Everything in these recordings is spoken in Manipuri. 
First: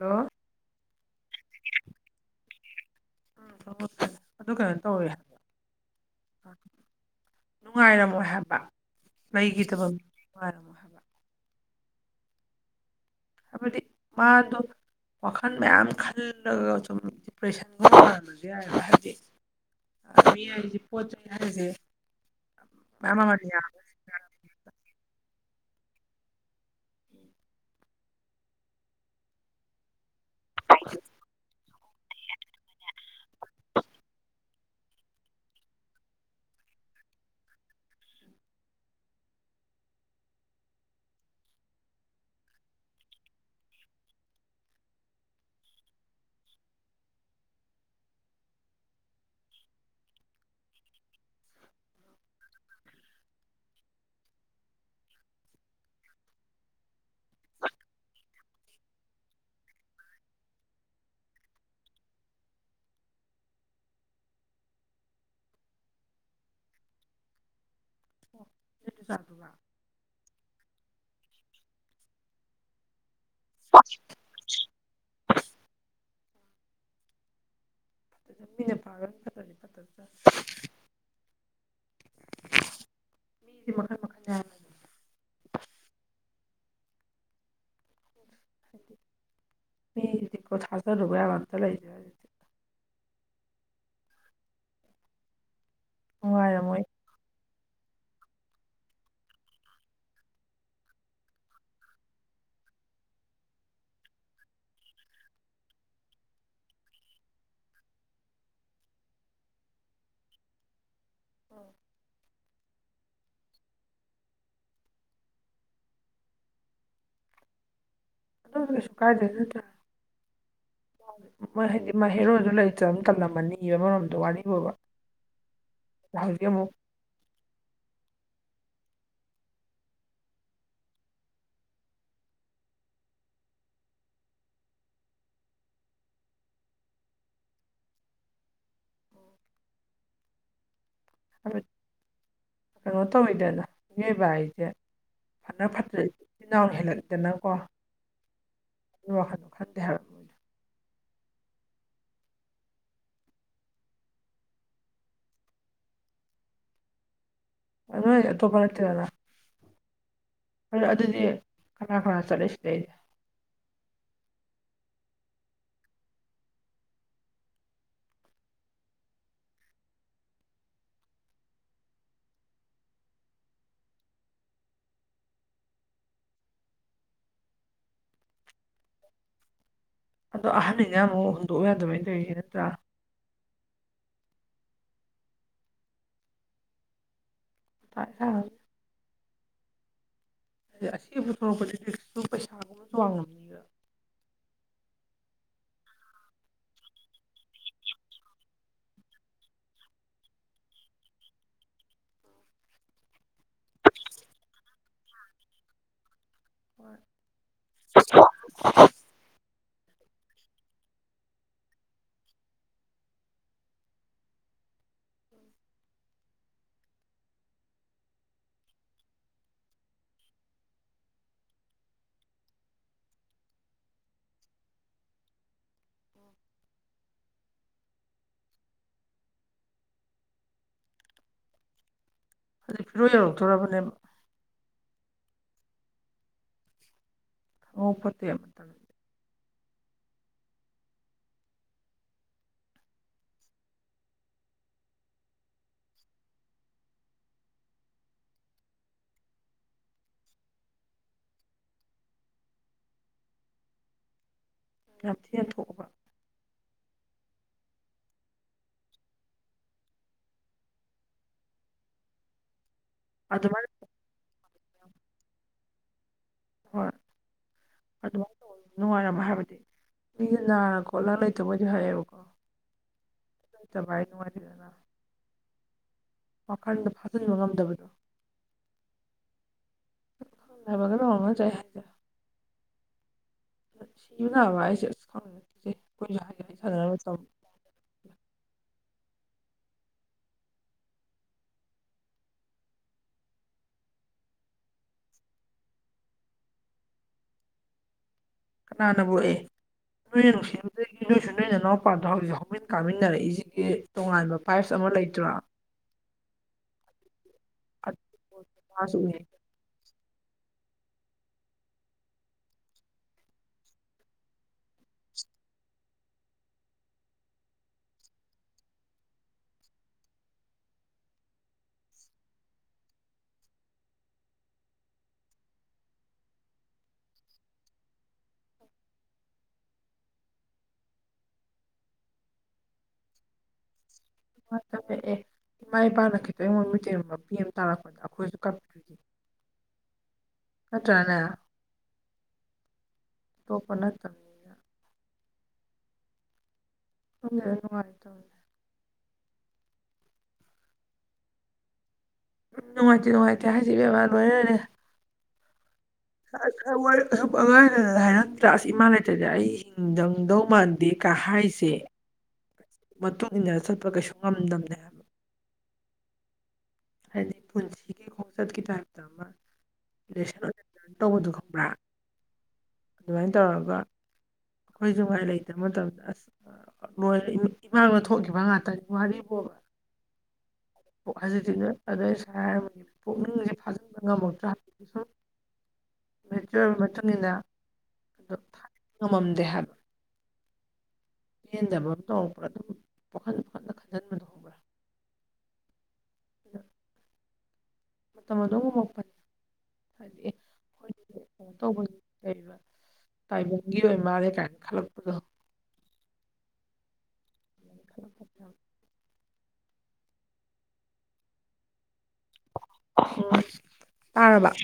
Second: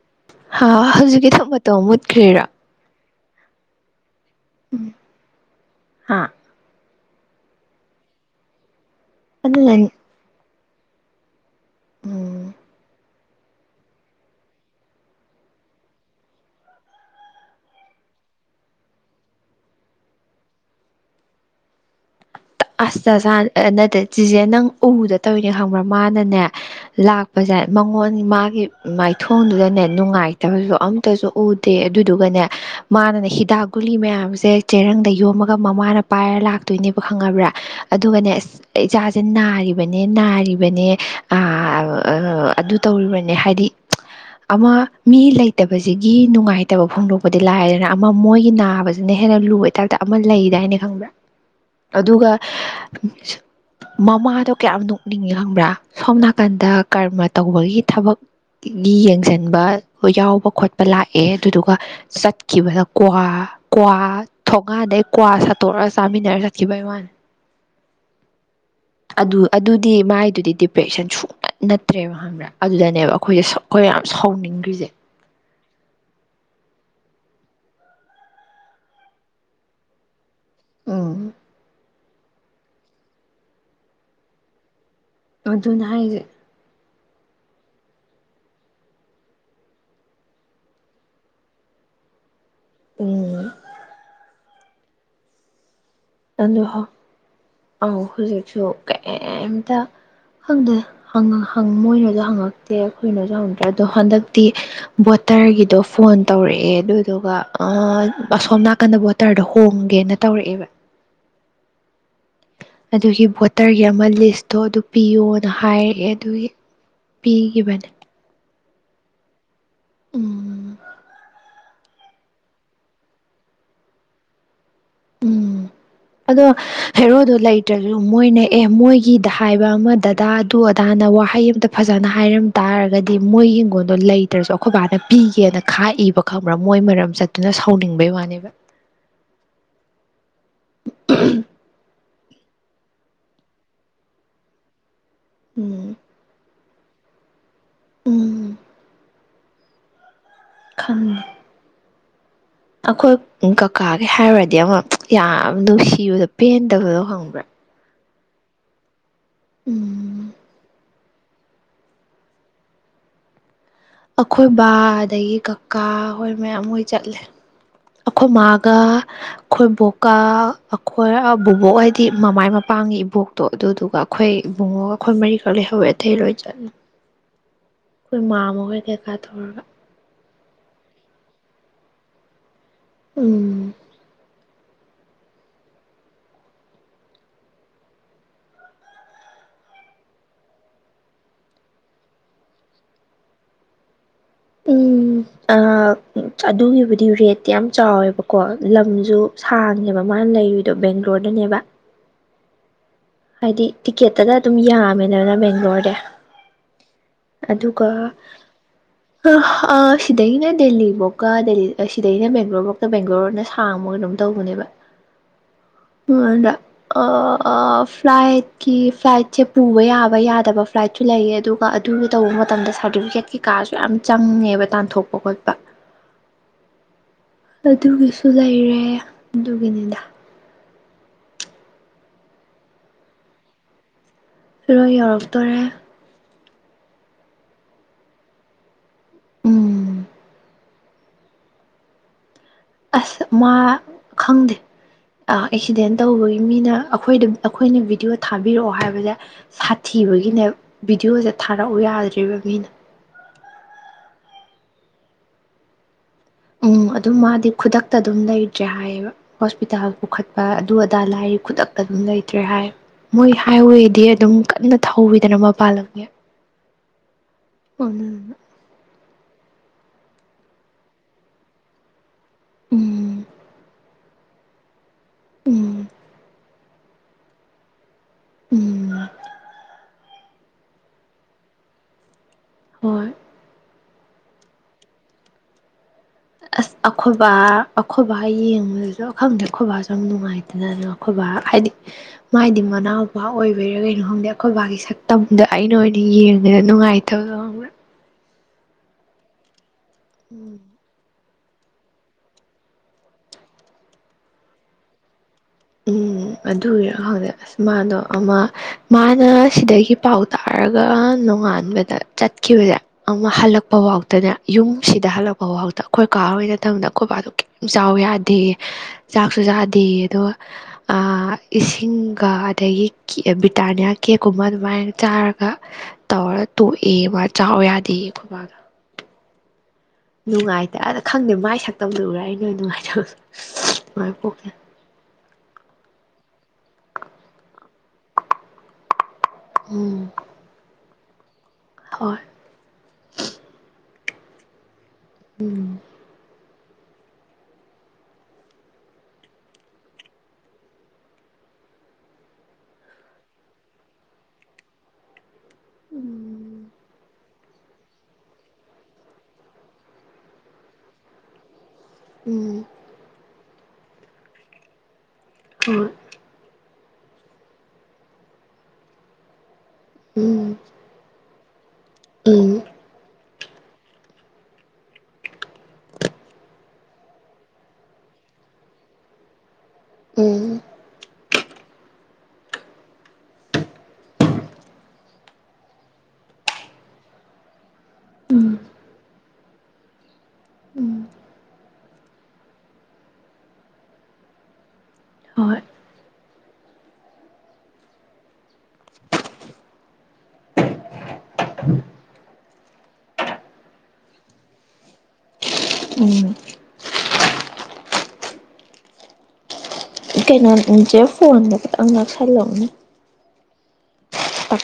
ꯍꯜꯂꯣ ꯍꯥ ꯍꯧꯖꯤꯛꯀꯤ ꯊꯛ ꯃꯇꯣ ꯃꯨꯠꯈ꯭ꯔꯦꯔꯣ꯫ ꯑꯥ ꯑꯗꯨ ꯀꯩꯅꯣ ꯇꯧꯋꯦ ꯍꯥ ꯅꯨꯡꯉꯥꯏꯔꯝꯃꯣꯏ ꯍꯥꯏꯕ ꯃꯩꯒꯤ ꯑꯗꯨꯅꯅꯦ ꯊꯕꯛꯅꯤꯅ ꯅꯨꯡꯉꯥꯏꯔꯝꯃꯣꯏ ꯍꯥꯏꯕ ꯫ ꯎꯝ ꯍꯥꯏꯕꯗꯤ ꯃꯥꯗꯣ ꯋꯥꯈꯜ ꯃꯌꯥꯝ ꯈꯜꯂꯒ ꯁꯨꯝ ꯗꯤꯄ꯭ꯔꯦꯁꯟꯒꯨꯝꯕꯁꯨ ꯌꯥꯏ ꯍꯥꯏꯕꯗꯤ ꯌꯥ [unintelligible] ꯄꯣꯠꯆꯩ ꯍꯥꯏꯁꯦ ꯑꯁ ꯃꯌꯥꯝ ꯆꯥꯆꯥ ꯃꯃꯜ ꯌꯥꯝꯕ ꯅꯠꯇꯦ ꯆꯤꯆꯦ ꯅꯪ ꯎꯗ ꯇꯧꯔꯤꯅꯦ ꯈꯪꯕ꯭ꯔꯥ ꯃꯥꯅꯅꯦ ꯂꯥꯛꯄꯁꯦ ꯃꯉꯣꯟ ꯃꯥꯒꯤ ꯃꯥꯏꯊꯣꯡꯗꯨꯗꯅꯦ ꯅꯨꯡꯉꯥꯏ ꯁꯨ ꯑꯝꯇꯁꯨ ꯎꯗꯦ ꯑꯗꯨꯗꯨꯒꯅꯦ ꯃꯥꯅꯅꯦ ꯍꯤꯗꯥꯛ ꯒꯨꯂꯤ ꯃꯌꯥꯝꯁꯦ ꯆꯦꯔꯪꯗ ꯌꯣꯝꯃꯒ ꯃꯃꯥꯅ ꯄꯥꯏꯔ ꯂꯥꯛꯇꯣꯏꯅꯦꯕ ꯈꯪꯉꯕ꯭ꯔꯥ ꯑꯗꯨꯒꯅꯦ ꯑꯁ ꯏꯆꯥꯁꯦ ꯅꯥꯔꯤꯕꯅꯦ ꯅꯥꯔꯤꯕꯅꯦ ꯑꯥ ꯑꯗꯨ ꯇꯧꯔꯤꯕꯅꯦ ꯍꯥꯏꯗꯤ ꯑꯃ ꯃꯤ ꯂꯩꯇꯕꯁꯤꯒꯤ ꯅꯨꯡꯉꯥꯏꯇꯕ ꯐꯣꯡꯗꯣꯛꯄꯗꯤ ꯂꯥꯏꯔꯗꯅ ꯑꯃ ꯃꯣꯏꯒꯤ ꯅꯥꯕꯁꯤ ꯑꯗꯨꯅ ꯍꯦꯟꯅ ꯂꯨꯕꯩ ꯇꯥꯛꯇ ꯑꯃ ꯂꯩꯗꯥꯏꯅꯦ ꯈꯪꯕ꯭ꯔꯥ ꯫ ꯑꯗꯨꯒ ꯑꯥ ꯃꯃꯥꯗꯣ ꯀꯌꯥꯝ ꯅꯣꯛꯅꯤꯡꯏꯤ ꯈꯪꯕ꯭ꯔꯥ ꯁꯣꯝ ꯅꯥꯀꯟꯗ ꯀꯔꯃ ꯇꯧꯕꯒꯤ ꯊꯕꯛ ꯒꯤ ꯌꯦꯡꯁꯤꯟꯕ ꯌꯥꯎꯕ ꯈꯣꯠꯄ ꯂꯥꯛꯑꯦ ꯑꯗꯨꯗꯨꯒ ꯆꯠꯈꯤꯕꯗ ꯀ꯭ꯋꯥ ꯀ꯭ꯋꯥ ꯊꯣꯡꯒꯥꯟꯗꯩ ꯀ꯭ꯋꯥ ꯁꯥꯠꯇꯣꯛꯒ ꯆꯥꯃꯤꯟꯅꯔ ꯕꯥꯏ ꯋꯥꯟ ꯑꯗꯨ ꯆꯥꯗꯨꯒ ꯑꯗꯨ ꯗꯤ ꯃꯥꯏꯗꯨꯗꯤ ꯗꯤꯄ꯭ꯔꯦꯁꯟ ꯁꯨꯅ ꯅꯠꯇ꯭ꯔꯦꯕ ꯈꯪꯕ꯭ꯔꯥ ꯑꯗꯨꯗꯅꯦꯕ ꯑꯩꯈꯣꯏꯁꯦ ꯑꯩꯈꯣꯏ ꯌꯥꯝ ꯁꯥꯎꯅꯤꯡꯈ꯭ꯔꯤꯁꯦ ꯃꯤꯅ ꯐꯥꯔ ꯐꯠꯇꯅꯤ ꯐꯠꯇ ꯑꯝ ꯃꯤꯁꯦ ꯃꯈꯟ ꯃꯈꯈꯟ ꯌꯥ ꯑꯗꯨꯅꯦ ꯍꯥꯏꯁꯦ ꯄꯦꯜꯂꯦ ꯊꯥꯖꯔꯨꯕ ꯌꯥꯕ ꯑꯃꯇ ꯂꯩꯇꯔꯦ ꯍꯧꯖꯤꯛ ꯎꯝ ꯅꯨꯡꯉꯥꯏꯔꯝꯃꯣꯏ ꯑꯣ ꯍꯧꯖꯤꯛꯁꯨ ꯀꯩꯝꯇ ꯈꯪꯗꯦ ꯃꯣꯏꯅꯁꯨ ꯍꯪꯉꯛꯇꯦ ꯑꯩꯈꯣꯏꯅꯁꯨ ꯍꯪꯗ꯭ꯔꯦ ꯑꯗꯣ ꯍꯟꯗꯛꯇꯤ ꯕꯣꯇꯔꯒꯤꯗꯣ ꯐꯣꯟ ꯇꯧꯔꯛꯑꯦ ꯑꯗꯨꯗꯨꯒ ꯑꯁꯣꯝ ꯅꯥꯀꯟꯗ ꯕꯣ ꯇꯔꯗ ꯍꯣꯝꯒꯦꯅ ꯇꯧꯔꯛꯑꯦꯕ ꯑꯗꯨꯒꯤ ꯚꯣꯇꯔꯒꯤ ꯑꯃ ꯂꯤꯁꯇꯣ ꯑꯗꯨ ꯄꯤꯌꯣꯅ ꯍꯥꯏꯔꯛꯑꯦ ꯑꯗꯨꯒꯤ ꯄꯤꯈꯤꯕꯅꯤ ꯑꯁ ꯀꯥꯏꯗꯩꯅꯣꯗ ꯎꯝ ꯃꯣꯏ ꯍꯥꯏꯗꯤ ꯃꯥꯏ ꯍꯦꯔꯣꯁꯨ ꯂꯩꯇꯅꯤꯅ ꯇꯜꯂꯝꯃꯅꯤꯕ ꯃꯔꯣꯝꯗꯣ ꯋꯥꯔꯤꯕꯨꯕ꯫ ꯎꯝ ꯍꯧꯖꯤꯛ ꯑꯗꯣ ꯑꯃꯨꯛ ꯐꯦꯔꯣꯗꯨꯣ ꯂꯩꯇ꯭ꯔꯁꯨ ꯃꯣꯏꯅ ꯑꯦ ꯃꯣꯏꯒꯤꯗ ꯍꯥꯏꯕ ꯑꯃ ꯗꯗꯥꯗꯨ ꯑꯗꯥꯅ ꯋꯥꯍꯩ ꯑꯃꯇ ꯐꯖꯅ ꯍꯥꯏꯔꯝ ꯇꯥꯔꯒꯗꯤ ꯃꯣꯏꯒꯤ ꯍꯤꯡꯒꯣꯟꯜꯗꯣ ꯂꯩꯇ꯭ꯔꯁꯨ ꯑꯩꯈꯣꯏ ꯕꯥꯅ ꯄꯤꯒꯦꯅ ꯈꯥꯛꯏꯕ ꯈꯪꯕ꯭ꯔꯥ ꯃꯣꯏ ꯃꯔꯝ ꯆꯠꯇꯨꯅ ꯁꯥꯎꯅꯤꯡꯕꯩ ꯋꯥꯅꯦꯕ ꯍꯥꯏꯕꯗꯤ ꯀꯩꯅꯣ ꯇꯧꯋꯤꯗꯅ ꯃꯤꯑꯣꯏꯕ ꯍꯥꯏꯁꯦ ꯐꯅ ꯎꯝ ꯐꯠꯇꯔꯤꯁꯦ ꯏꯤꯟꯅꯥꯎ ꯍꯦꯜꯂꯛꯇꯅ ꯀꯣ ꯎꯝ ꯍ ꯈꯗ ꯍꯥ ꯈꯪꯉꯤ ꯑꯩꯈꯣꯏ ꯀꯀꯥꯒꯤ ꯍꯥꯏꯔꯨꯔꯗꯤ ꯑꯃꯨꯛ ꯌꯥꯝ ꯅꯨꯡꯁꯤꯕꯗꯣ ꯄꯦꯟꯗꯕꯗꯣ ꯍꯪꯕ꯭ꯔꯥ ꯑ ꯇꯣꯄꯅꯥꯛꯇꯔꯂ ꯎꯝ ꯍ ꯑꯗꯨꯗꯤ ꯀꯅꯥ ꯀꯅꯥ ꯆꯠꯂꯁꯤꯗꯩ ꯑꯩꯁꯦ ꯑꯩꯈꯣꯏ ꯕꯥ ꯑꯗꯒꯤ ꯀꯀꯥ ꯍꯣꯏ ꯃꯌꯥꯝ ꯍꯣꯏ ꯆꯠꯂꯦ ꯑꯩꯈꯣꯏ ꯃꯥꯒ ꯈꯣꯏꯕꯣꯛꯀ ꯑꯩꯈꯣꯏ ꯕꯕꯣꯛ ꯍꯥꯏꯗꯤ ꯃꯃꯥꯏ ꯃꯄꯥꯡꯉ ꯏꯕꯣꯛ ꯇꯣ ꯑꯗꯨꯗꯨꯒ ꯑꯩꯈꯣꯏ ꯏꯕꯨꯡꯉꯣꯒ ꯑꯩꯈꯣꯏ ꯃꯔꯤꯈꯛ ꯂꯩꯍꯧꯋꯦ ꯑꯊꯩ ꯂꯣꯏ ꯆꯠꯂ ꯑꯩꯈꯣꯏ ꯃꯥ ꯃꯈꯣꯏ ꯀꯩ ꯀꯥꯊꯔꯒ ꯑꯗꯣ ꯑꯍꯟꯅꯤꯅ ꯑꯃꯨꯛ ꯍꯨꯟꯗꯣꯛꯎ ꯌꯥꯗꯕꯩ ꯂꯩꯧꯔꯤꯁ ꯅꯠꯇ꯭ꯔꯥ ꯎꯝ ꯄ ꯗꯤ ꯑꯁꯤꯕ ꯊꯣꯛꯣꯔꯛꯄꯗꯤꯦꯛꯁꯇꯨ ꯄꯩꯁꯥꯒꯨꯝꯕꯁꯨ ꯋꯥꯡꯉꯝꯅꯤ ꯎꯝ ꯑꯗꯨꯒꯤꯕꯨꯗꯤ ꯔꯦꯠꯇꯤ ꯌꯥꯝ ꯆꯥꯎꯋꯦꯕꯀꯣ ꯂꯝꯁꯨ ꯁꯥꯡꯅꯦꯦꯕ ꯃꯥꯅ ꯂꯩꯔꯨꯏꯗꯣ ꯕꯦꯡꯒ꯭ꯂꯣꯔꯗꯅꯦꯕ ꯍꯥꯏꯗꯤ ꯇꯤꯛꯀꯦꯠꯇꯒ ꯑꯗꯨꯝ ꯌꯥꯝꯃꯦꯗꯕꯅ ꯕꯦꯡꯒ꯭ꯂꯣꯔꯗ ꯍꯣꯏ ꯑꯗꯨꯒ ꯁꯤꯗꯩꯅ ꯗꯦꯜꯂꯤꯐꯧꯀ ꯗꯦꯜꯂꯤ ꯁꯤꯗꯩꯅ ꯕꯦꯡꯒ꯭ꯂꯣꯔꯐꯧꯇ ꯕꯦꯡꯒ꯭ꯂꯣꯔꯅ ꯁꯥꯡꯕꯒ ꯑꯗꯨꯝ ꯇꯧꯕꯅꯦꯕ ꯑ ꯑꯗ ꯐ꯭ꯂꯥꯏꯠꯀꯤ ꯐ꯭ꯂꯥꯏꯠꯁꯦ ꯄꯨꯕ ꯌꯥꯕ ꯌꯥꯗꯕ ꯐ꯭ꯂꯥꯏꯠꯁꯨ ꯂꯩꯌꯦ ꯑꯗꯨꯒ ꯑꯗꯨꯒꯤ ꯇꯧꯕ ꯃꯇꯝꯗ ꯁꯥꯔꯇꯤꯐꯤꯀꯦꯠ ꯀꯩ ꯀꯥꯁꯨ ꯌꯥꯝ ꯆꯪꯉꯦꯕ ꯇꯥꯟꯊꯣꯛꯄ ꯈꯣꯠꯄ ꯑꯗꯨꯒꯤꯁꯨ ꯂꯩꯔꯦ ꯑꯗꯨꯒꯤꯅꯤꯗ ꯍꯧꯖꯤꯛ ꯐꯤꯔꯣ ꯌꯧꯔꯛꯇꯣꯔꯔꯕꯅꯦ ꯔꯣꯏ ꯌꯧꯔꯛꯇꯣꯔꯦ [unintelligible] ꯃꯇꯝ ꯎꯝ ꯑꯁ ꯃꯥ ꯈꯪꯗꯦ ꯑꯦꯛꯁꯤꯗꯦꯟ ꯇꯧꯕꯒꯤ ꯃꯤꯅ ꯑꯩꯈꯣꯏꯗ ꯑꯩꯈꯣꯏꯅ ꯚꯤꯗꯤꯑꯣ ꯊꯥꯕꯤꯔꯛꯑꯣ ꯍꯥꯏꯕꯗ ꯁꯥꯊꯤꯕꯒꯤꯅꯦ ꯚꯤꯗꯤꯑꯣꯖꯦ ꯊꯥꯔꯛꯎ ꯌꯥꯗ꯭ꯔꯤꯕ ꯃꯤꯅ ꯀꯌꯥꯝꯊꯤꯅ ꯁꯣꯛꯑꯕ ꯎꯝ ꯑꯗꯨꯝ ꯃꯥꯗꯤ ꯈꯨꯗꯛꯇ ꯑꯗꯨꯝ ꯂꯩꯇ꯭ꯔꯦ ꯍꯥꯏꯌꯦꯕ ꯍꯣꯁꯄꯤꯇꯥꯜ ꯄꯨꯈꯠꯄ ꯑꯗꯨ ꯑꯗꯥ ꯂꯥꯏ ꯈꯨꯗꯛꯇ ꯑꯗꯨꯝ ꯂꯩꯇ꯭ꯔꯦ ꯍꯥꯏ ꯃꯣꯏ ꯑꯗꯨꯃꯥꯏꯅ ꯍꯥꯏꯋꯦꯗꯤ ꯑꯗꯨꯝ ꯀꯟꯅ ꯊꯧꯋꯤꯗꯅ ꯃꯄꯥꯟ ꯂꯝꯒꯤ ꯍꯣꯏ ꯑꯗꯨꯃꯥꯏꯅ ꯑꯗꯨꯗꯨꯅ ꯇꯧꯋ ꯅꯨꯡꯉꯥꯏꯔꯝꯕ ꯍꯥꯏꯕꯗꯤ ꯃꯤꯁ ꯅꯥꯔ ꯈꯣꯠꯂꯒ ꯂꯩꯇꯃꯣꯏꯗꯤ ꯍꯥꯏꯌꯦꯕꯀꯣ ꯎꯝ ꯆꯚꯏꯅꯅꯨꯡ ꯃꯔꯤꯗꯅ ꯎꯝ ꯋꯥꯈꯟꯗ ꯐꯥꯖꯟꯅꯤꯡꯕ ꯉꯝꯗꯕꯗꯣ ꯎꯝ [inaudible] ꯍꯣꯏ ꯁꯤꯕ ꯅꯥꯕ ꯍꯥꯏꯁꯦ ꯑꯁ ꯈꯪꯗꯦꯅꯦ ꯀꯩ ꯑꯁ ꯑꯩꯈꯣꯏꯕꯥ ꯑꯩꯈꯣꯏꯕ ꯌꯦꯡꯕꯗꯁꯨ ꯑꯈꯪꯗꯦ ꯑꯩꯈꯣꯏꯕꯥꯁꯨ ꯌꯥꯝ ꯅꯨꯡꯉꯥꯏꯇꯅ ꯑꯗꯨꯅ ꯑꯩꯈꯣꯏꯕꯥ ꯍꯥꯏꯗꯤ ꯃꯥꯗꯤ ꯃꯅꯥꯎꯄꯥ ꯑꯣꯏꯕꯤꯔꯥ ꯀꯩꯅꯣ ꯈꯪꯗꯦ ꯑꯩꯈꯣꯏ ꯕꯥꯒꯤ ꯁꯛꯇꯝꯗ ꯑꯩꯅ ꯑꯣꯏꯅ ꯌꯦꯡꯕꯗ ꯅꯨꯡꯉꯥꯏꯇꯦ [inaudible] ꯀꯅꯥꯅꯕꯨꯣ ꯑꯦ ꯅꯣꯏ ꯎꯝ ꯅꯨꯡꯁꯤꯖꯒꯦ ꯅꯣꯏꯁꯨ ꯅꯣꯏ ꯅꯅꯥꯎꯄꯥꯗ ꯍꯧꯖꯤꯛ ꯍꯧꯃꯤꯟ ꯀꯥꯃꯤꯟꯅꯔꯛꯏꯁꯤꯒꯤ ꯇꯣꯉꯥꯟꯕ ꯄꯥꯏꯞꯁ ꯑꯃ ꯂꯩꯇ꯭ꯔꯥ ꯎꯝ ꯑꯗꯨꯔꯣ ꯈꯪꯗꯦ ꯑꯁ ꯃꯥꯗꯣ ꯑꯃ ꯃꯥꯁꯨ ꯎꯏ ꯃꯥꯅ ꯁꯤꯗꯒꯤ ꯄꯥꯎ ꯇꯥꯔꯒ ꯅꯣꯡꯉꯥꯟꯕꯗ ꯆꯠꯈꯤꯕꯁꯦ ꯑꯃ ꯍꯜꯂꯛꯄ ꯐꯥꯎꯗꯅ ꯌꯨꯝꯁꯤꯗ ꯍꯜꯂꯛꯄꯐꯥꯎꯗ ꯑꯩꯈꯣꯏ ꯀꯥ ꯍꯣꯏ ꯃꯊꯡꯗ ꯑꯩꯈꯣꯏꯕꯥꯅ ꯆꯥꯎ ꯌꯥꯗꯦꯌꯦ ꯆꯥꯛꯁꯨ ꯆꯥꯗꯦꯌꯦ ꯑꯗꯨꯒ ꯑꯥ ꯏꯁꯤꯡꯒ ꯑꯗꯒꯤ ꯕ꯭ꯔꯤꯇꯥꯅꯤꯌꯥ ꯀꯦꯛꯀꯨꯝꯕ ꯑꯗꯨꯃꯥꯏꯅ ꯆꯥꯔꯒ ꯇꯧꯔ ꯇꯣꯛꯑꯦ ꯃꯥ ꯆꯥꯎ ꯌꯥꯗꯦꯌꯦ ꯑꯩꯈꯣꯏꯕꯥꯒ ꯅꯨꯡꯉꯥꯏꯇꯅ ꯈꯪꯗꯦ ꯃꯥꯏ ꯁꯛꯇꯝꯗꯨ ꯎꯔ ꯑꯩ ꯅꯣꯏ ꯅꯨꯡꯉꯥꯏꯇꯕꯗꯣ ꯃꯥꯏ ꯄꯣꯛꯁꯦ ꯑꯦ ꯏꯃꯥ ꯏꯄꯥꯅ ꯈꯤꯇꯪ ꯃꯃꯤꯠꯇꯒꯤ ꯃꯄꯤ ꯑꯃ ꯇꯥꯔꯛꯄꯗ ꯑꯩꯈꯣꯏꯁꯨ ꯀꯞꯄꯤꯗꯣꯏꯗꯤ ꯎꯝ ꯀꯠꯇ꯭ꯔꯅꯦ ꯍꯣꯏ ꯇꯣꯄ ꯅꯠꯇ ꯎꯝ ꯄꯨꯟꯅ ꯍꯦꯛ ꯅꯨꯡꯉꯥꯏꯇꯝꯅꯦ ꯅꯨꯡꯉꯥꯏꯇꯦ ꯅꯨꯡꯉꯥꯏꯇꯦ ꯍꯥꯏꯖꯦ ꯏꯕꯦꯝꯃ ꯂꯣꯏꯔꯦ ꯎꯝ ꯑꯉꯥꯡ ꯑꯣꯏꯔꯤꯉꯩꯗ ꯍꯥꯏꯔꯝꯗ꯭ꯔ ꯑꯁ ꯏꯃꯥ ꯂꯩꯇ꯭ꯔꯗꯤ ꯑꯩ ꯍꯤꯡꯗꯧ ꯃꯥꯟꯗꯦ ꯀ ꯍꯥꯏꯖꯦ ꯎꯝ ꯃꯇꯨꯡ ꯏꯟꯅ ꯆꯠꯄ ꯀꯩꯁꯨ ꯉꯝꯗꯕꯅꯦ ꯍꯥꯏꯕ ꯍꯣꯏ ꯍꯥꯏꯗꯤ ꯄꯨꯟꯁꯤꯒꯤ ꯈꯣꯡꯆꯠꯀꯤ ꯇꯥꯏꯞꯇ ꯑꯃ ꯂꯦꯁꯟ ꯎꯝ ꯂꯔꯟ ꯇꯧꯕꯗꯨ ꯈꯪꯕ꯭ꯔ ꯎꯝ ꯑꯗꯨꯃꯥꯏꯅ ꯇꯧꯔꯒ ꯑꯩꯈꯣꯏꯁꯨ ꯉꯥꯏꯔꯦ ꯂꯩꯇꯕ ꯃꯇꯝꯗ ꯑꯁ ꯏꯃꯥꯡꯗ ꯊꯣꯛꯈꯤꯕ ꯉꯥꯛꯇꯅꯤ ꯋꯥꯔꯤꯕꯣꯕ ꯎꯝ ꯑꯣ ꯍꯧꯖꯤꯛꯇꯤꯅꯦ ꯑꯗꯩ ꯑꯩꯁ ꯍꯥꯏꯔꯝꯃꯤ ꯄꯨꯛꯅꯤꯡꯁꯦ ꯐꯥꯖꯤꯟꯕ ꯉꯝꯃꯛꯇꯔꯦ ꯍꯥꯏꯕꯅꯤ ꯃꯦꯆꯕ ꯃꯇꯨꯡꯏꯟꯅ ꯑꯗꯨ ꯎꯝ ꯉꯝꯃꯝꯗꯦ ꯍꯥꯏꯕ ꯎꯝ ꯄꯦꯟꯗꯕ ꯑꯃ ꯇꯧꯔꯛꯄ꯭ꯔꯥ ꯑꯗꯨꯝ ꯋꯈꯟꯗ ꯄꯪꯗꯟ ꯈꯟꯖꯤꯟꯕꯗꫭ ꯍꯣꯏ ꯃꯇꯝ ꯑꯗꯨꯝ ꯉꯝꯃꯛꯄꯅꯦ ꯍꯥꯏꯗꯤ ꯇꯧꯕꯕ ꯇꯥꯏꯕꯪꯒꯤ ꯑꯣꯏ ꯃꯥꯜꯂꯦ ꯀꯥꯏꯅ ꯈꯜꯂꯛꯄꯗꯣ ꯎꯨꯝ [inaudible] ꯀꯩꯅꯣꯗꯨ ꯆꯦ ꯐꯣꯟꯗꯣ ꯈꯤꯇꯪ ꯅꯛꯁꯜꯂꯨꯅꯦ ꯎꯨꯝ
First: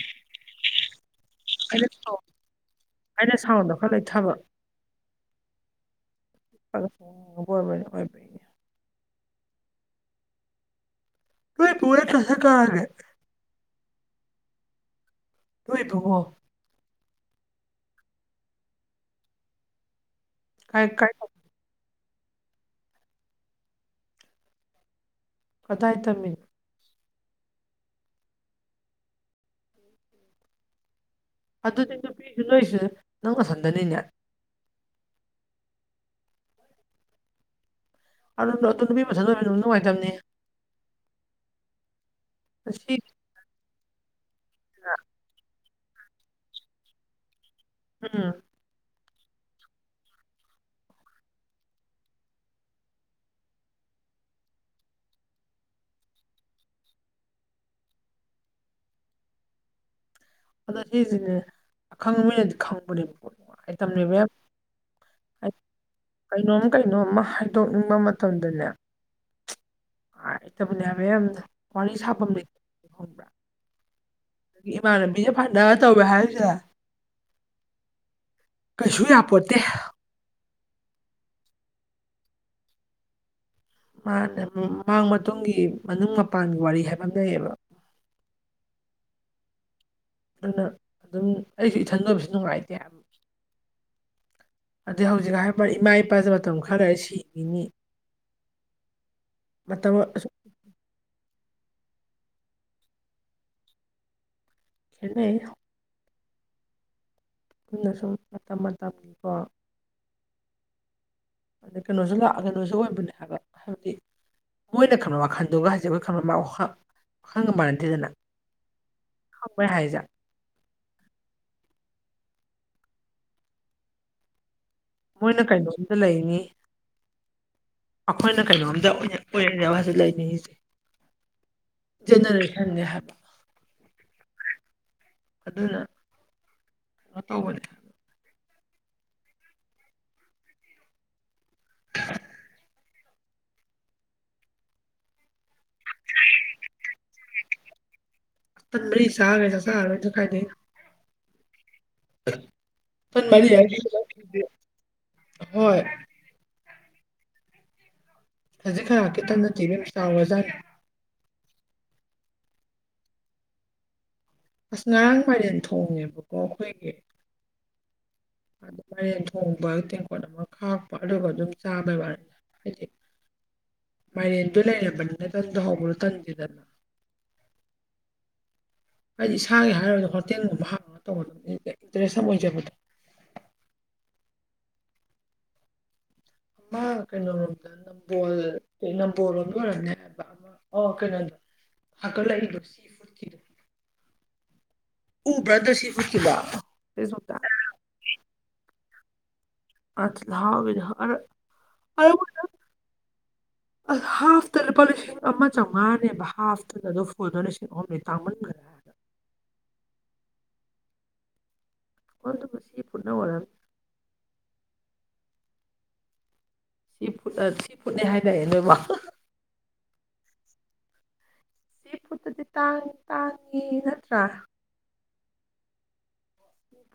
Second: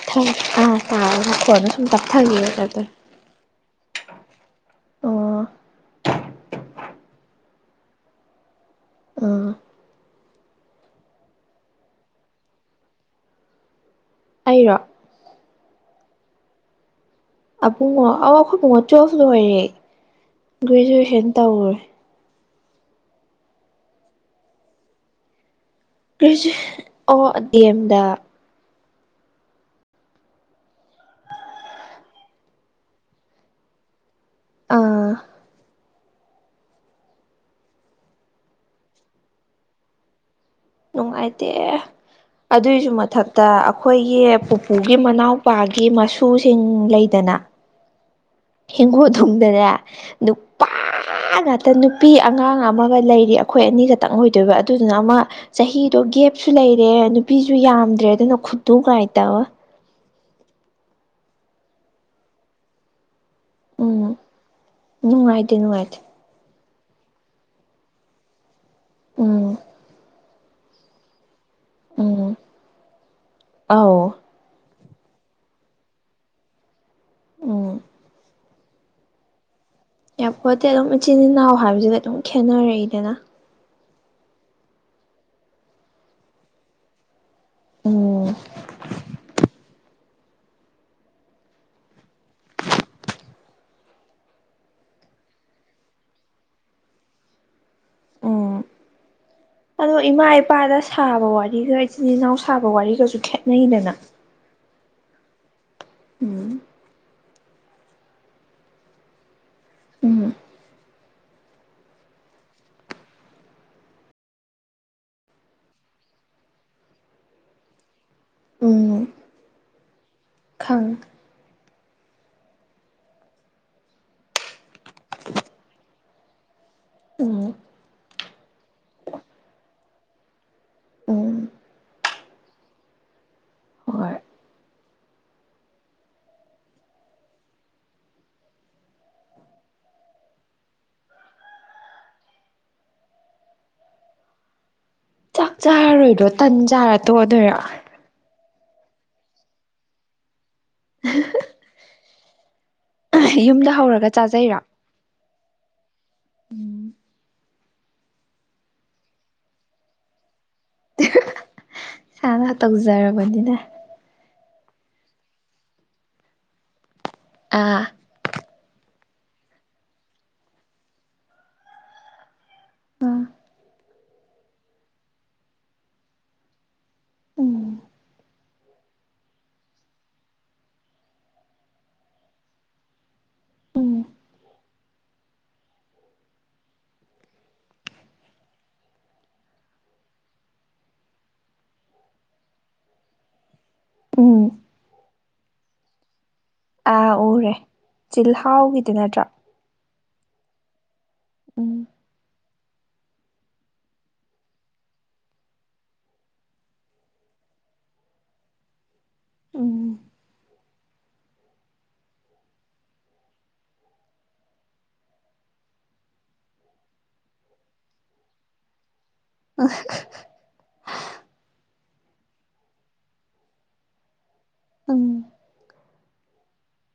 ꯇꯥꯟꯊꯥ ꯑꯥ ꯇꯥꯔꯦ ꯅꯈꫭꯟꯗꫭ ꯁꯨꯝ ꯑꯩꯅ ꯇꯥꯞꯊꯥꯒꯤꯕꯩ ꯇꯋꯥꯞꯇꯥ ꯊꯧꯋꯤ ꯑꯩꯅ ꯁꯥꯎꯟꯗꯣ ꯈꯔ ꯂꯩꯊꯕ ꯑꯣ ꯑ ꯑꯣꯏꯕꯅꯤ ꯑꯣꯏꯕꯅꯤ ꯑꫭ ꯅꫭꯏꯄꯨ ꯅꯠꯇꯔꫭ ꯁ꯭ꯔꯀ꯭ꯔꯥꯖꯦ ꯑꯩꯔꯣ ꯅꫭꯏ ꯑꯕꯨꯡꯉꫭ ꯑꯕꯨꯡꯉꯣ ꯑꯥꯎ ꯑꯩꯈꯣꯏ ꯑꯕꯨꯡꯉꫭ ꯇꯨꯋꯦꯜꯐ ꯂꫭꯏꯔꯦ ꯀꯥꯏ ꯀꯥꯏ ꯒ꯭ꯔꯦꯖꯨꯑꯦꯁꯟ ꯇꯧꯔꯦ ꯀꯗꯥꯥꯏꯗ ꯒ꯭ꯔꯦꯖꯨꯁꯟ ꯑꯣ ꯗꯤ ꯑꯦꯝꯗ ꯑꯗꯨꯗꯤꯗꯨ ꯅꯨꯄꯤꯁꯨ ꯅꫭꯏꯁꯨ ꯅꯪꯅ ꯅꯊꯠꯗꯅꯤꯅꯦ ꯑꯥ ꯑꯗꯨ ꯅꯨꯄꯤ ꯃꯁꯟ ꯑꯣꯏꯕꯗꯨ ꯅꯨꯡꯗꯤ ꯅꯨꯡꯉꯥꯏꯇꯕꯅꯤ ꯅꯨꯡꯉꯥꯏꯇꯦ ꯑꯗꯨꯏꯁꯨ ꯑꯁꯤ ꯃꯊꯟ ꯇ ꯑꯩꯈꯣꯏꯒꯤ ꯄꯨꯄꯨꯒꯤ ꯃꯅꯥꯎꯄꯥꯒꯤ ꯃꯁꯨꯁꯤꯡ ꯂꯩꯗꯅ ꯎꯝ ꯍꯤꯡꯒꫭꯜ ꯅꯨꯡꯗꯅꯦ ꯅꯨꯄꯥ ꯉꯥꯛꯇ ꯅꯨꯄꯤ ꯑꯉꯥꯡ ꯑꯃꯒ ꯂꯩꯔꯤ ꯑꯩꯈꯣꯏ ꯑꯅꯤ ꯈꯛꯇꯪ ꯑꯣꯏꯗꯣꯏꯕ ꯑꯗꯨꯗꯨꯅ ꯑꯃ ꯆꯍꯤꯗꯣ ꯒꯦꯞꯁꯨ ꯂꯩꯔꯦ ꯅꯨꯄꯤꯁꯨ ꯌꯥꯝꯗ꯭ꯔꯦ ꯑꯗꯨꯅ ꯈꯨꯅꯨꯡꯉꯥꯏꯇꯥ ꯑꯃ ꯑꯗ ꯁꯤꯁꯤꯅꯦ ꯑꯈꯪꯕ ꯃꯤꯅꯗꯤ ꯈꯪꯕꯅꯦꯕ ꯃꯇꯝ‌ ꯎꯝ ꯂꯩꯕꯌꯥꯝ ꯅꯨꯡꯉꯥꯏꯇꯦ ꯅꯨꯡꯉꯥꯏꯇꯦ ꯀꯩꯅꯣꯝ ꯀꯩꯅꯣꯝꯃ ꯍꯥꯏꯗꯣꯛꯅꯤꯡꯕ ꯃꯇꯝꯗꯅꯦ ꯎꯨꯝ ꯅꯨꯉꯥꯏꯇꯕꯅꯦ ꯍꯥꯏꯕ ꯌꯥꯝꯅ ꯋꯥꯔꯤ ꯁꯥꯐꯝ ꯂꯩꯇ ꯈꯪꯕ꯭ꯔꯥ ꯑꯥꯎ ꯑꯤꯃꯥꯅꯕꯤꯅ ꯐꯅ ꯇꯧꯔꯦ ꯍꯥꯏꯔꯤꯁꯦ ꯎꯝ ꯀꯩꯁꯨꯌꯥꯄꯣꯠꯇꯦ ꯌꯥꯔꯄꯣꯠꯇꯤ ꯑꯗꯨꯝ ꯏꯆꯤꯟ ꯏꯅꯥꯎ ꯍꯥꯏꯕꯁꯤꯗ ꯑꯗꯨꯝ ꯈꯦꯠꯅꯔꯛꯏꯗꯅ ꯃꯥꯅꯦ ꯃꯥꯡ ꯃꯇꯨꯡꯒꯤ ꯃꯅꯨꯡ ꯃꯄꯥꯟꯒꯤ ꯋꯥꯔꯤ ꯍꯥꯏꯕ ꯑꯃ ꯂꯩꯌꯦꯕ ꯎꯨꯝ ꯑꯗꯨꯅ ꯑꯗꯨꯝ ꯑꯩꯁꯨ ꯏꯊꯟꯗꯕꯁꯨ ꯅꯨꯡꯉꯥꯏꯇꯦ ꯑꯗꯩ ꯍꯧꯖꯤꯛ ꯍꯥꯏꯔꯤꯕ ꯏꯃꯥ ꯏꯄꯥꯖ ꯃꯇꯝ ꯈꯔ ꯂꯩꯔꯒꯥ ꯁꯤꯒꯤꯅꯤ ꯎꯝ ꯑꯗꯣ ꯏꯃꯥ ꯑꯁꯨꯛ ꯏꯄꯥꯗ ꯁꯥꯕ ꯋꯥꯔꯤꯒ ꯏꯆꯤꯜ ꯏꯅꯥꯎ ꯁꯥꯕ ꯋꯥꯔꯤꯒꯁꯨ ꯈꯦꯠꯅꯩꯗꯅ ꯑꯗꯨꯅꯦ ꯎꯨꯝ ꯑꯗꯨꯅ ꯁꯨꯝ ꯃꯇꯝ ꯃꯇꯝꯒꯤꯀꯣ ꯎꯨꯝ ꯑꯗ ꯀꯩꯅꯣꯁꯨ ꯂꯥꯛꯑꯒ ꯅꯣꯏꯁꯨ ꯑꯣꯏꯕꯅꯦ ꯍꯥꯏꯕ ꯍꯥꯏꯕꯗꯤ ꯃꯣꯏꯅ ꯈꯪꯕ ꯋꯥꯈꯜꯗꯒ ꯍꯥꯏꯁꯦ ꯑꯩꯈꯣꯏ ꯈꯪ ꯋꯥꯈꯪꯒ ꯃꯥꯟꯅꯗꯦꯗꯅ ꯎꯝ ꯍꯣꯏ ꯍ ꯍꯥꯏꯖꯥꯛ ꯈꯪ ꯃꯣꯏꯅ ꯀꯩꯅꯣꯝꯇ ꯂꯩꯉꯤ ꯎꯝ ꯑꯩꯈꯣꯏꯅ ꯀꯩꯅꯣꯝꯇ ꯑꯣꯏꯔꯅꯦꯕ ꯍꯥꯏꯁꯦ ꯂꯩꯅꯤꯡꯉꯁꯦ ꯎꯝ ꯖꯦꯅꯔꯦꯁꯟꯅꯦꯦ ꯍꯥꯏꯕ ꯍꯣꯏ ꯑꯗꯨꯅ ꯀꯩꯅꯣ ꯇꯧꯕꯅꯦ ꯆꯥꯛ ꯆꯥꯔꯔꯣꯏꯗꯣ ꯇꯟ ꯆꯥꯔ ꯇꯣꯛꯑꯗꯣꯏꯔꯥ ꯇꯟ ꯃꯔꯤ ꯆꯥꯈ꯭ꯔꯦ ꯆꯥ ꯆꯥꯔꯣꯏꯅꯁꯨ ꯈꯥꯏꯅꯩ ꯎ ꯃꯥ ꯌꯥꯏ ꯌꯨꯝꯗ ꯍꯧꯔꯒ ꯆꯥꯖꯩꯔꯣ ꯍꯣꯏꯣꯏ ꯎꯝ ꯈꯖꯤꯛ ꯈꯔ ꯈꯤꯇꯪꯅ ꯊꯤꯔꯦ ꯆꯥꯎꯥꯎꯋꯖꯥꯔꯦ ꯁꯥꯅ ꯇꯧꯖꯔꯕꯅꯤꯅ ꯑꯁ ꯉꯔꯥꯡ ꯄꯥꯏꯔꯦꯟ ꯊꯣꯡꯅꯦꯦꯕꯀꯣ ꯑꯩꯈꯣꯏꯒꯤ ꯑꯥ ꯃꯦꯟ ꯊꯣꯡꯕ ꯇꯦꯡꯀꯣꯠ ꯑꯃ ꯈꯥꯛꯄ ꯑꯗꯨꯒ ꯑꯗꯨꯝ ꯆꯥꯕꯩ ꯋꯥꯅꯤꯅ ꯍꯥꯏꯗꯤ ꯑꯥ ꯃꯥꯏꯔꯦꯟꯗꯨꯣ ꯂꯩꯔꯕꯅꯤꯅ ꯇꯟꯗꯣ ꯍꯧꯕ꯭ꯔꯣ ꯇꯟꯁꯤꯦꯗꯅ ꯎꯝ ꯍꯥꯏꯗꯤ ꯏꯁꯥꯒꯤ ꯍꯥꯏꯔꯔꯕꯒꯗ ꯍꯣꯇꯦꯜꯒꯨꯝꯕ ꯍꯥꯡꯉꯒ ꯇꯧꯒꯗꯕꯅꯤ ꯏꯟꯇꯔꯦꯁ ꯑꯃ ꯑꯣꯏꯖꯕꯗꯣ ꯎꯝ ꯃꯥ ꯀꯩꯅꯣ ꯍꯅꯨꯡꯗ ꯅꯝꯕꯣꯜ ꯅꯝꯕꯣꯜꯔ ꯑꯣꯀꯦ ꯅ ꯍꯥꯒꯜ ꯂꯩ ꯂꯣꯁꯤ ꯎꯝ ꯎ ꯭ꯔꯗꯔꯁꯤ ꯎꯁꯤꯗ ꯑꯥ ꯎꯔꯦ ꯆꯤꯜꯍꯥꯎꯒꯤꯗꯨ ꯅꯠꯇ꯭ꯔꯣ ꯑ ꯂꯥꯎꯕꯗꯔ ꯎꯝ ꯑꯁ ꯍꯥꯐꯇ ꯂꯨꯄꯥ ꯂꯤꯁꯤꯡ ꯑꯃ ꯆꯥꯝꯃꯉꯥꯅꯦꯕ ꯍꯥꯐꯇꯨꯗ ꯑꯗꯨ ꯐꯨꯜꯗꯣ ꯂꯤꯁꯤꯡ ꯑꯍꯨꯝꯅꯤ ꯇꯥꯡꯃꯟꯈ꯭ꯔꯦ ꯍꯥꯏꯕ ꯎꯝ ꯀꯟꯇ ꯄꯨꯁꯤ ꯐꯨꯔꯠꯅ ꯑꯣꯔ ꯁꯤ ꯐꯨꯗ ꯁꯤ ꯐꯨꯗꯅꯦ ꯍꯥꯏꯅꯑꯦ ꯅꯣꯏꯕ ꯑ ꯁꯤ ꯐꯨꯠꯇꯗꯤ ꯇꯥꯡꯉ ꯇꯥꯡꯉꯤ ꯅꯠꯇ꯭ꯔꯥ ꯎꯝ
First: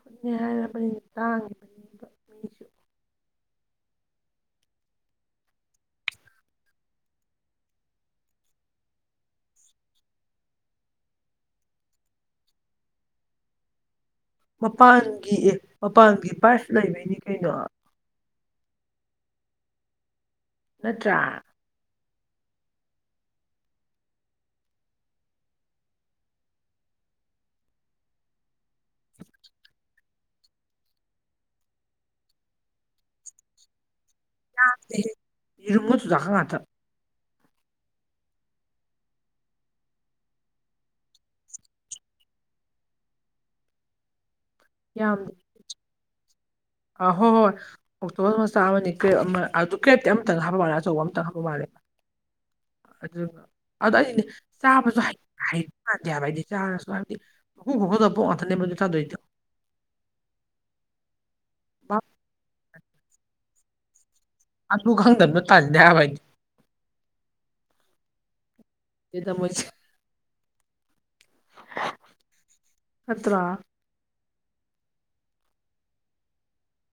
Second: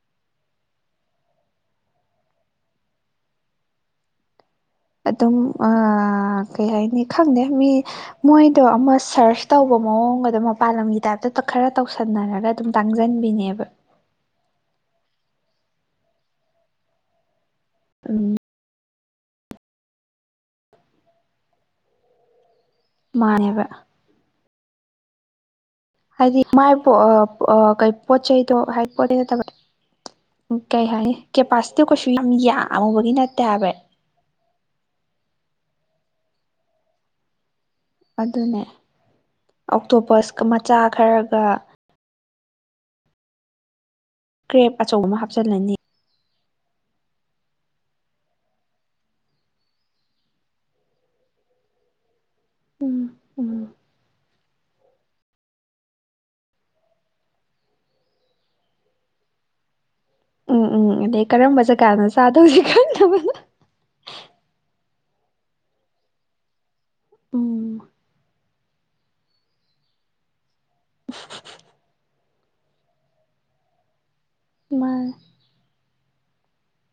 ꯈꯨꯠꯅꯦ ꯍꯥꯏꯔꯕꯅꯤꯅ ꯇꯥꯡꯉꯤꯕꯅꯦꯕ ꯃꯤꯁꯨ ꯑꯗꯨꯝ ꯀꯩ ꯍꯥꯏꯅꯤ ꯈꯪꯗꯦ ꯃꯤ ꯃꯣꯏꯗꯣ ꯑꯃ ꯁꯔꯁ ꯇꯧꯕ ꯃꯑꯣꯡꯒꯗꯣ ꯃꯄꯥꯟ ꯂꯝꯒꯤ ꯇꯥꯏꯞꯇ ꯈꯔ ꯇꯧꯁꯟꯅꯔꯒ ꯑꯗꯨꯝ ꯇꯥꯡꯖꯟꯕꯤꯅꯦꯕ ꯃꯄꯥꯟꯒꯤ ꯑꯦ ꯃꯄꯥꯟꯒꯤ ꯄꯥꯏꯔꯁ ꯂꯩꯕꯩꯅꯤ ꯀꯩꯅꯣ ꯎꯝ ꯅꯠꯇ꯭ꯔꯥ ꯃꯥꯅꯦꯕ ꯍꯥꯏꯗꯤ ꯃꯥꯏ ꯄ ꯀ ꯄꯣꯠ ꯆꯩꯗꯣ ꯍꯥꯏꯗꯤ ꯄꯣꯠ ꯅꯠꯇꯕ ꯎ ꯀꯩ ꯍꯥꯏꯅꯤ ꯀꯦꯄꯥꯁꯤꯇꯤ ꯀꯩꯁꯨ ꯌꯥꯝ ꯌꯥꯝꯉꯨꯕꯒꯤ ꯅꯠꯇꯦ ꯍꯥꯏꯕ ꯌꯥ ꯍꯔꯨꯝꯃꯣ ꯊꯨꯗ ꯀ ꯉꯇ ꯑꯗꯨꯅꯦ ꯑꯣꯛꯇꯣꯄꯁꯀ ꯃꯆꯥ ꯈꯔꯒ ꯀ꯭ꯔꯦꯞ ꯑꯆꯧꯕ ꯑꯃ ꯍꯥꯞꯆꯤꯜꯂꯅꯤ ꯑ ꯍꯣ ꯍꯣꯏ ꯑꯣꯛꯇꯣꯕ ꯃꯆꯥ ꯑꯃꯅꯤꯅꯤ ꯀꯦꯠ ꯑꯗꯨ ꯀꯦꯠꯇꯤ ꯑꯃꯝꯇꯪ ꯍꯥꯞꯄ ꯃꯥꯜꯂꯦ ꯑꯆꯧꯕ ꯑꯃꯇꯪ ꯍꯥꯞꯄ ꯃꯥꯂ ꯎꯝ ꯎꯝ ꯑꯗꯨꯗꯣ ꯑꯩꯗꯤ ꯆꯥꯕꯁꯨ ꯍꯥꯏ ꯃꯥꯟꯗꯦ ꯍꯥꯏꯕ ꯍꯥꯏꯗꯤ ꯆꯥꯔꯁꯨ ꯍꯥꯏꯕꯗꯤ ꯍ ꯍꯣꯗꯕꯑꯣ ꯑꯊꯅꯦ ꯕꯖ ꯊꯗꯣꯏ ꯎꯝ ꯎꯝ ꯑꯗꯩ ꯀꯔꯝꯕ ꯖꯒꯥꯅꯣ ꯆꯥꯗꯧꯁꯦ ꯈꯪꯗꯕꯅꯣ ꯑꯗꯨ ꯈꯪꯗꯅꯣ ꯇꯟꯅꯤ ꯍꯥꯏꯕ ꯑꯩꯗꯤ ꯎꯝ ꯗ ꯑꯠꯇ ꯃꯥ ꯃꯥꯥꯏ